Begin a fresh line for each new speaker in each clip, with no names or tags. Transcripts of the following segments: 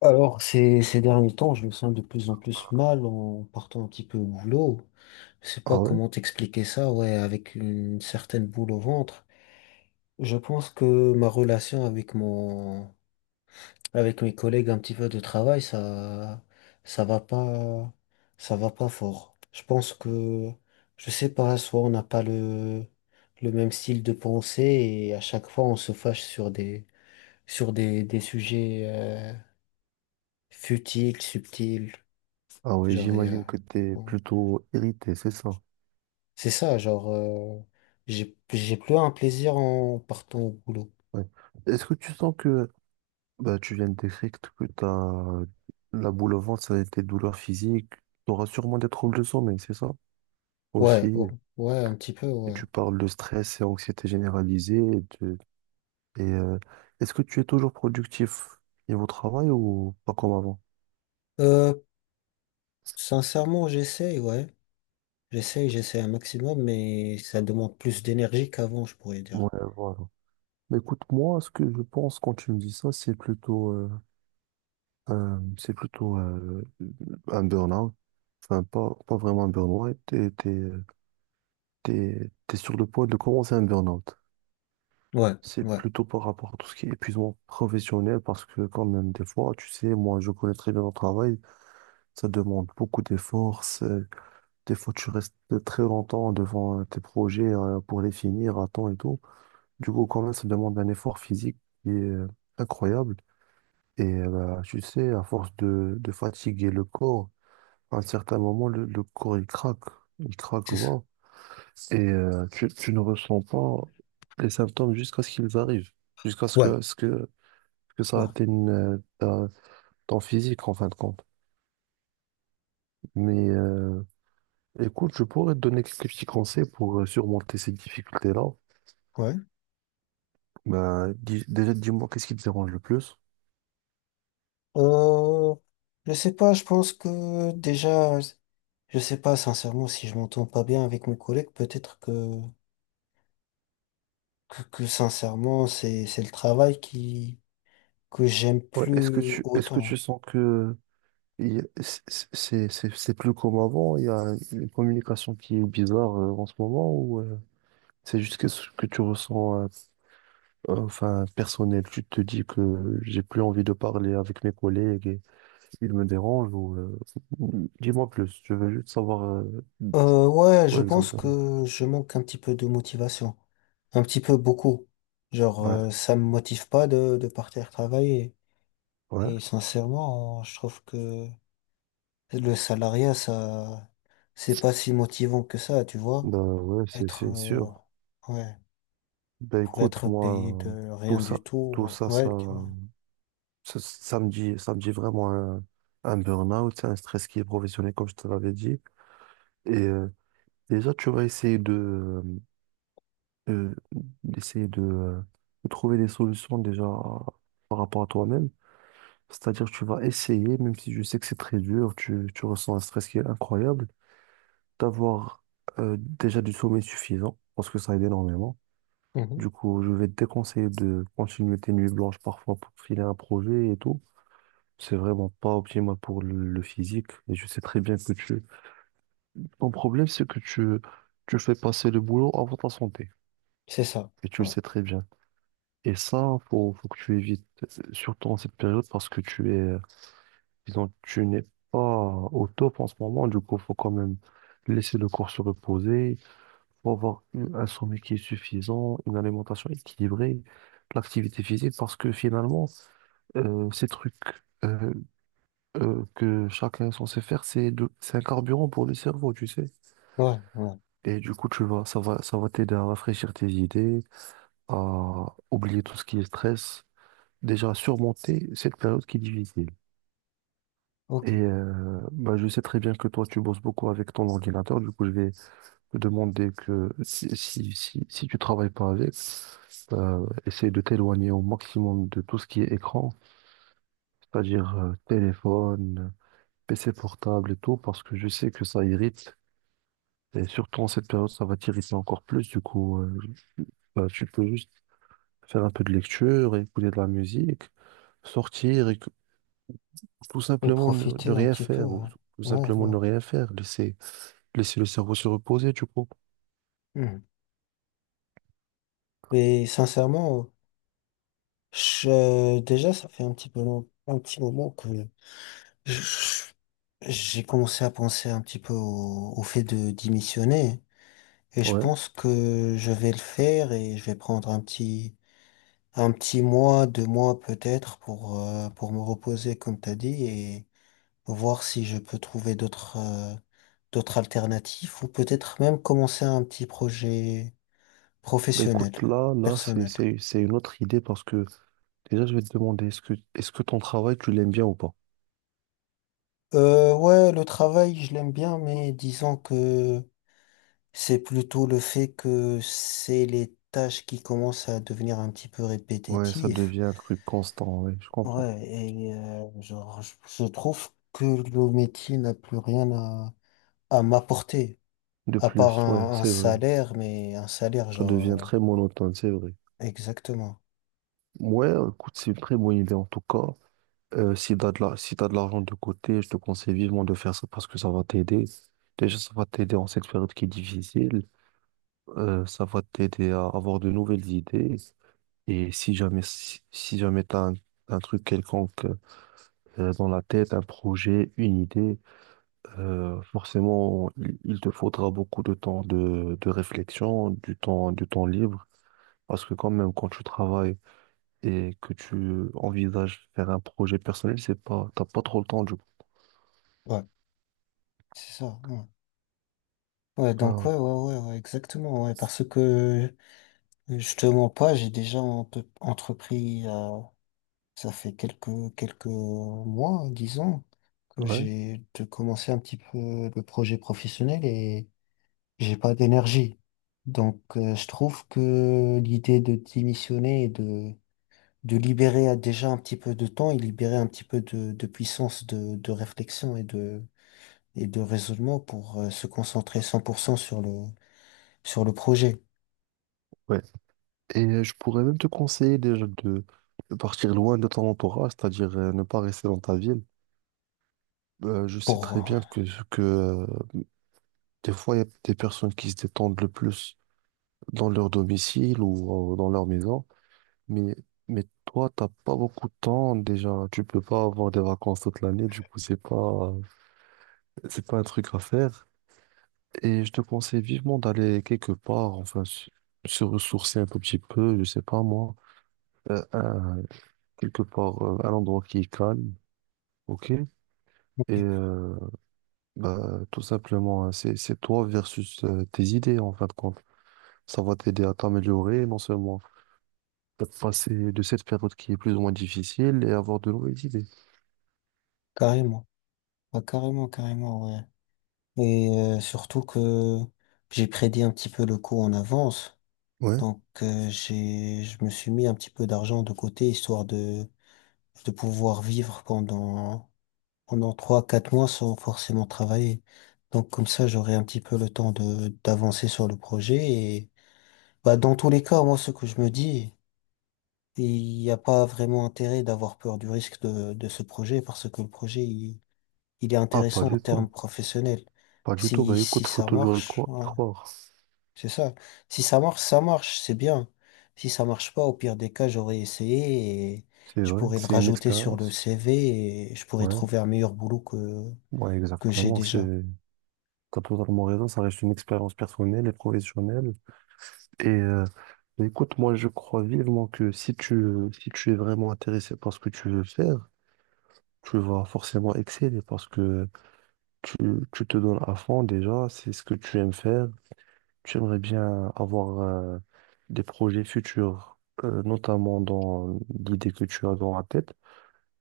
Alors, ces derniers temps, je me sens de plus en plus mal en partant un petit peu au boulot. Je sais
Ah
pas
ouais?
comment t'expliquer ça, ouais, avec une certaine boule au ventre. Je pense que ma relation avec avec mes collègues un petit peu de travail, ça va pas, ça va pas fort. Je sais pas, soit on n'a pas le même style de pensée et à chaque fois on se fâche sur des sujets, futiles, subtils.
Ah ouais,
Genre, et, euh,
j'imagine que tu es
bon.
plutôt irrité, c'est ça.
c'est ça, genre, euh, j'ai plus un plaisir en partant au boulot.
Ouais. Est-ce que tu sens que tu viens de décrire que t'as la boule au ventre, ça a été douleur physique, tu auras sûrement des troubles de sommeil, c'est ça?
Ouais, oh,
Aussi,
ouais, un petit peu,
et
ouais.
tu parles de stress et anxiété généralisée. Et, euh, est-ce que tu es toujours productif niveau travail ou pas comme avant?
Euh, Sincèrement, j'essaye, ouais. J'essaye un maximum, mais ça demande plus d'énergie qu'avant, je pourrais
Ouais,
dire.
voilà. Mais écoute, moi, ce que je pense quand tu me dis ça, c'est plutôt un burn-out. Enfin, pas, pas vraiment un burn-out. Ouais, t'es sur le point de commencer un burn-out.
Ouais,
C'est
ouais,
plutôt par rapport à tout ce qui est épuisement professionnel parce que quand même, des fois, tu sais, moi, je connais très bien mon travail. Ça demande beaucoup d'efforts. Des fois, tu restes très longtemps devant tes projets pour les finir à temps et tout. Du coup, quand même, ça demande un effort physique qui est incroyable. Et bah, tu sais, à force de fatiguer le corps, à un certain moment, le corps, il craque. Il craque,
c'est ça.
voilà. Et tu ne ressens pas les symptômes jusqu'à ce qu'ils arrivent. Jusqu'à
Ouais,
ce que ça
ouais,
atteigne ton physique, en fin de compte. Mais écoute, je pourrais te donner quelques petits conseils pour surmonter ces difficultés-là.
ouais.
Ben, déjà, dis-moi, qu'est-ce qui te dérange le plus?
Euh, je sais pas, je pense que déjà, je sais pas, sincèrement, si je m'entends pas bien avec mes collègues, peut-être que sincèrement, c'est le travail que j'aime
Ouais,
plus
est-ce que tu
autant.
sens que il y a- c- c- c'est plus comme avant? Il y a une communication qui est bizarre en ce moment ou... C'est juste que ce que tu ressens, enfin, personnel. Tu te dis que j'ai plus envie de parler avec mes collègues et ils me dérangent ou, dis-moi plus. Je veux juste savoir,
Ouais, je
quoi
pense
exactement.
que je manque un petit peu de motivation. Un petit peu beaucoup.
Ouais,
Ça me motive pas de partir travailler.
ouais.
Et sincèrement, je trouve que le salariat, c'est pas si motivant que ça, tu vois.
Bah ouais,
Être,
c'est
euh,
sûr.
ouais,
Bah
pour
écoute,
être
moi,
payé de
tout
rien
ça,
du
tout
tout,
ça, ça,
ouais, tu vois.
ça, ça me dit vraiment un burn-out, c'est un stress qui est professionnel, comme je te l'avais dit. Et déjà, tu vas essayer euh, d'essayer de trouver des solutions déjà par rapport à toi-même. C'est-à-dire, tu vas essayer, même si je sais que c'est très dur, tu ressens un stress qui est incroyable, d'avoir déjà du sommeil suffisant, parce que ça aide énormément.
Mhm.
Du coup, je vais te déconseiller de continuer tes nuits blanches parfois pour filer un projet et tout. C'est vraiment pas optimal pour le physique. Et je sais très bien que tu... Ton problème, c'est que tu fais passer le boulot avant ta santé.
C'est ça,
Et tu le
ouais,
sais très bien. Et ça, faut que tu évites, surtout en cette période, parce que tu es, disons, tu n'es pas au top en ce moment. Du coup, faut quand même laisser le corps se reposer, un sommeil qui est suffisant, une alimentation équilibrée, l'activité physique, parce que finalement, ces trucs euh, que chacun est censé faire, c'est un carburant pour le cerveau, tu sais.
ouais, ouais,
Et du coup, tu vas, ça va t'aider à rafraîchir tes idées, à oublier tout ce qui est stress. Déjà surmonter cette période qui est difficile. Et
ok.
bah, je sais très bien que toi, tu bosses beaucoup avec ton ordinateur. Du coup, je vais te demander que si tu travailles pas avec, essaye de t'éloigner au maximum de tout ce qui est écran, c'est-à-dire téléphone, PC portable et tout, parce que je sais que ça irrite. Et surtout en cette période, ça va t'irriter encore plus. Du coup, bah, tu peux juste faire un peu de lecture, écouter de la musique, sortir, tout
Et
simplement ne
profiter un
rien
petit peu,
faire, ou
ouais,
tout
ouais,
simplement
ouais.
ne rien faire, laisser, laisser le cerveau se reposer, tu coup.
Mhm. Mais sincèrement, déjà, ça fait un petit peu un petit moment que je- j'ai commencé à penser un petit peu au fait de démissionner. Et je
Ouais.
pense que je vais le faire et je vais prendre un petit mois, deux mois peut-être pour me reposer, comme t'as dit, et voir si je peux trouver d'autres alternatives ou peut-être même commencer un petit projet
Bah écoute,
professionnel, personnel.
c'est une autre idée parce que déjà, je vais te demander, est-ce que ton travail, tu l'aimes bien ou pas?
Ouais, le travail, je l'aime bien, mais disons que c'est plutôt le fait que c'est les tâches qui commencent à devenir un petit peu
Ouais, ça
répétitives.
devient un truc constant, ouais, je comprends.
Ouais, et euh, genre, je, je trouve que le métier n'a plus rien à, à m'apporter,
De
à part
plus, ouais,
un
c'est vrai.
salaire, mais un salaire,
Ça devient très monotone, c'est vrai.
exactement.
Ouais, écoute, c'est une très bonne idée en tout cas. Si t'as de l'argent de côté, je te conseille vivement de faire ça parce que ça va t'aider. Déjà, ça va t'aider en cette période qui est difficile. Ça va t'aider à avoir de nouvelles idées. Et si jamais t'as un truc quelconque dans la tête, un projet, une idée, forcément, il te faudra beaucoup de temps de réflexion, du temps libre. Parce que quand même, quand tu travailles et que tu envisages faire un projet personnel, c'est pas, t'as pas trop le temps du coup.
Ouais, c'est ça. Ouais. Ouais, donc
Ah,
ouais, exactement, ouais, parce que je te mens pas, j'ai déjà entrepris. Ça fait quelques mois, disons, que
ouais,
commencé un petit peu le projet professionnel et j'ai pas d'énergie. Donc, je trouve que l'idée de démissionner et de libérer déjà un petit peu de temps et libérer un petit peu de puissance de réflexion et de raisonnement pour se concentrer 100% sur sur le projet.
ouais. Et je pourrais même te conseiller déjà de partir loin de ton entourage, c'est-à-dire ne pas rester dans ta ville. Je sais très
Pour,
bien que des fois, il y a des personnes qui se détendent le plus dans leur domicile ou dans leur maison, mais, mais toi, t'as pas beaucoup de temps déjà. Tu peux pas avoir des vacances toute l'année, du coup, c'est pas un truc à faire. Et je te conseille vivement d'aller quelque part, enfin, se ressourcer un tout petit peu, je sais pas moi, euh, un- quelque part, un endroit qui est calme, ok? Et
ok,
euh, bah, tout simplement, hein, c'est toi versus tes idées, en fin de compte. Ça va t'aider à t'améliorer, non seulement à passer de cette période qui est plus ou moins difficile et avoir de nouvelles idées.
carrément. Ah, carrément, carrément, ouais. Et surtout que j'ai prédit un petit peu le coup en avance.
Ouais,
Donc j'ai je me suis mis un petit peu d'argent de côté histoire de pouvoir vivre pendant trois quatre mois sans forcément travailler. Donc comme ça j'aurai un petit peu le temps de d'avancer sur le projet et bah dans tous les cas moi ce que je me dis il n'y a pas vraiment intérêt d'avoir peur du risque de ce projet parce que le projet il est
ah, pas
intéressant en
du tout.
termes professionnels.
Pas du tout.
Si
Bah
si
écoute, faut
ça
toujours y
marche
croire. Y croire.
C'est ça. Si ça marche, ça marche, c'est bien. Si ça marche pas, au pire des cas, j'aurais essayé et
C'est
je
vrai,
pourrais
que
le
c'est une
rajouter sur le
expérience.
CV et je pourrais
Ouais,
trouver un meilleur boulot
ouais,
que j'ai
exactement.
déjà.
C'est T'as totalement raison, ça reste une expérience personnelle et professionnelle. Et écoute, moi je crois vivement que si tu es vraiment intéressé par ce que tu veux faire, tu vas forcément exceller parce que tu, tu te donnes à fond déjà, c'est ce que tu aimes faire. Tu aimerais bien avoir des projets futurs, notamment dans l'idée que tu as dans la tête.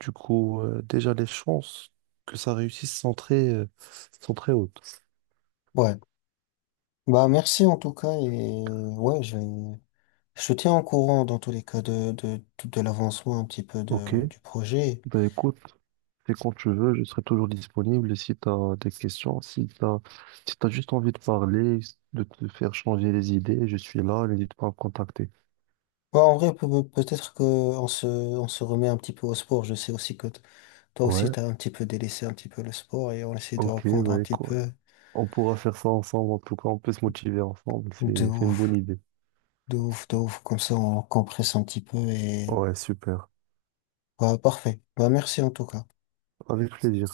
Du coup, déjà les chances que ça réussisse sont très hautes.
Ouais. Bah, merci en tout cas et ouais, je te tiens au courant dans tous les cas de l'avancement un petit peu
Ok.
de, du projet.
Ben écoute, et quand tu veux, je serai toujours disponible. Et si tu as des questions, si tu as, si t'as juste envie de parler, de te faire changer les idées, je suis là, n'hésite pas à me contacter.
Ouais, en vrai, peut-être que on se remet un petit peu au sport. Je sais aussi que toi aussi,
Ouais,
t'as un petit peu délaissé un petit peu le sport et on essaie de
ok,
reprendre un
ouais,
petit
quoi.
peu
On pourra faire ça ensemble, en tout cas, on peut se motiver ensemble,
de
c'est une bonne
ouf.
idée.
De ouf, de ouf. Comme ça, on compresse un petit peu et...
Ouais, super.
Bah, parfait. Bah, merci en tout cas.
Avec plaisir.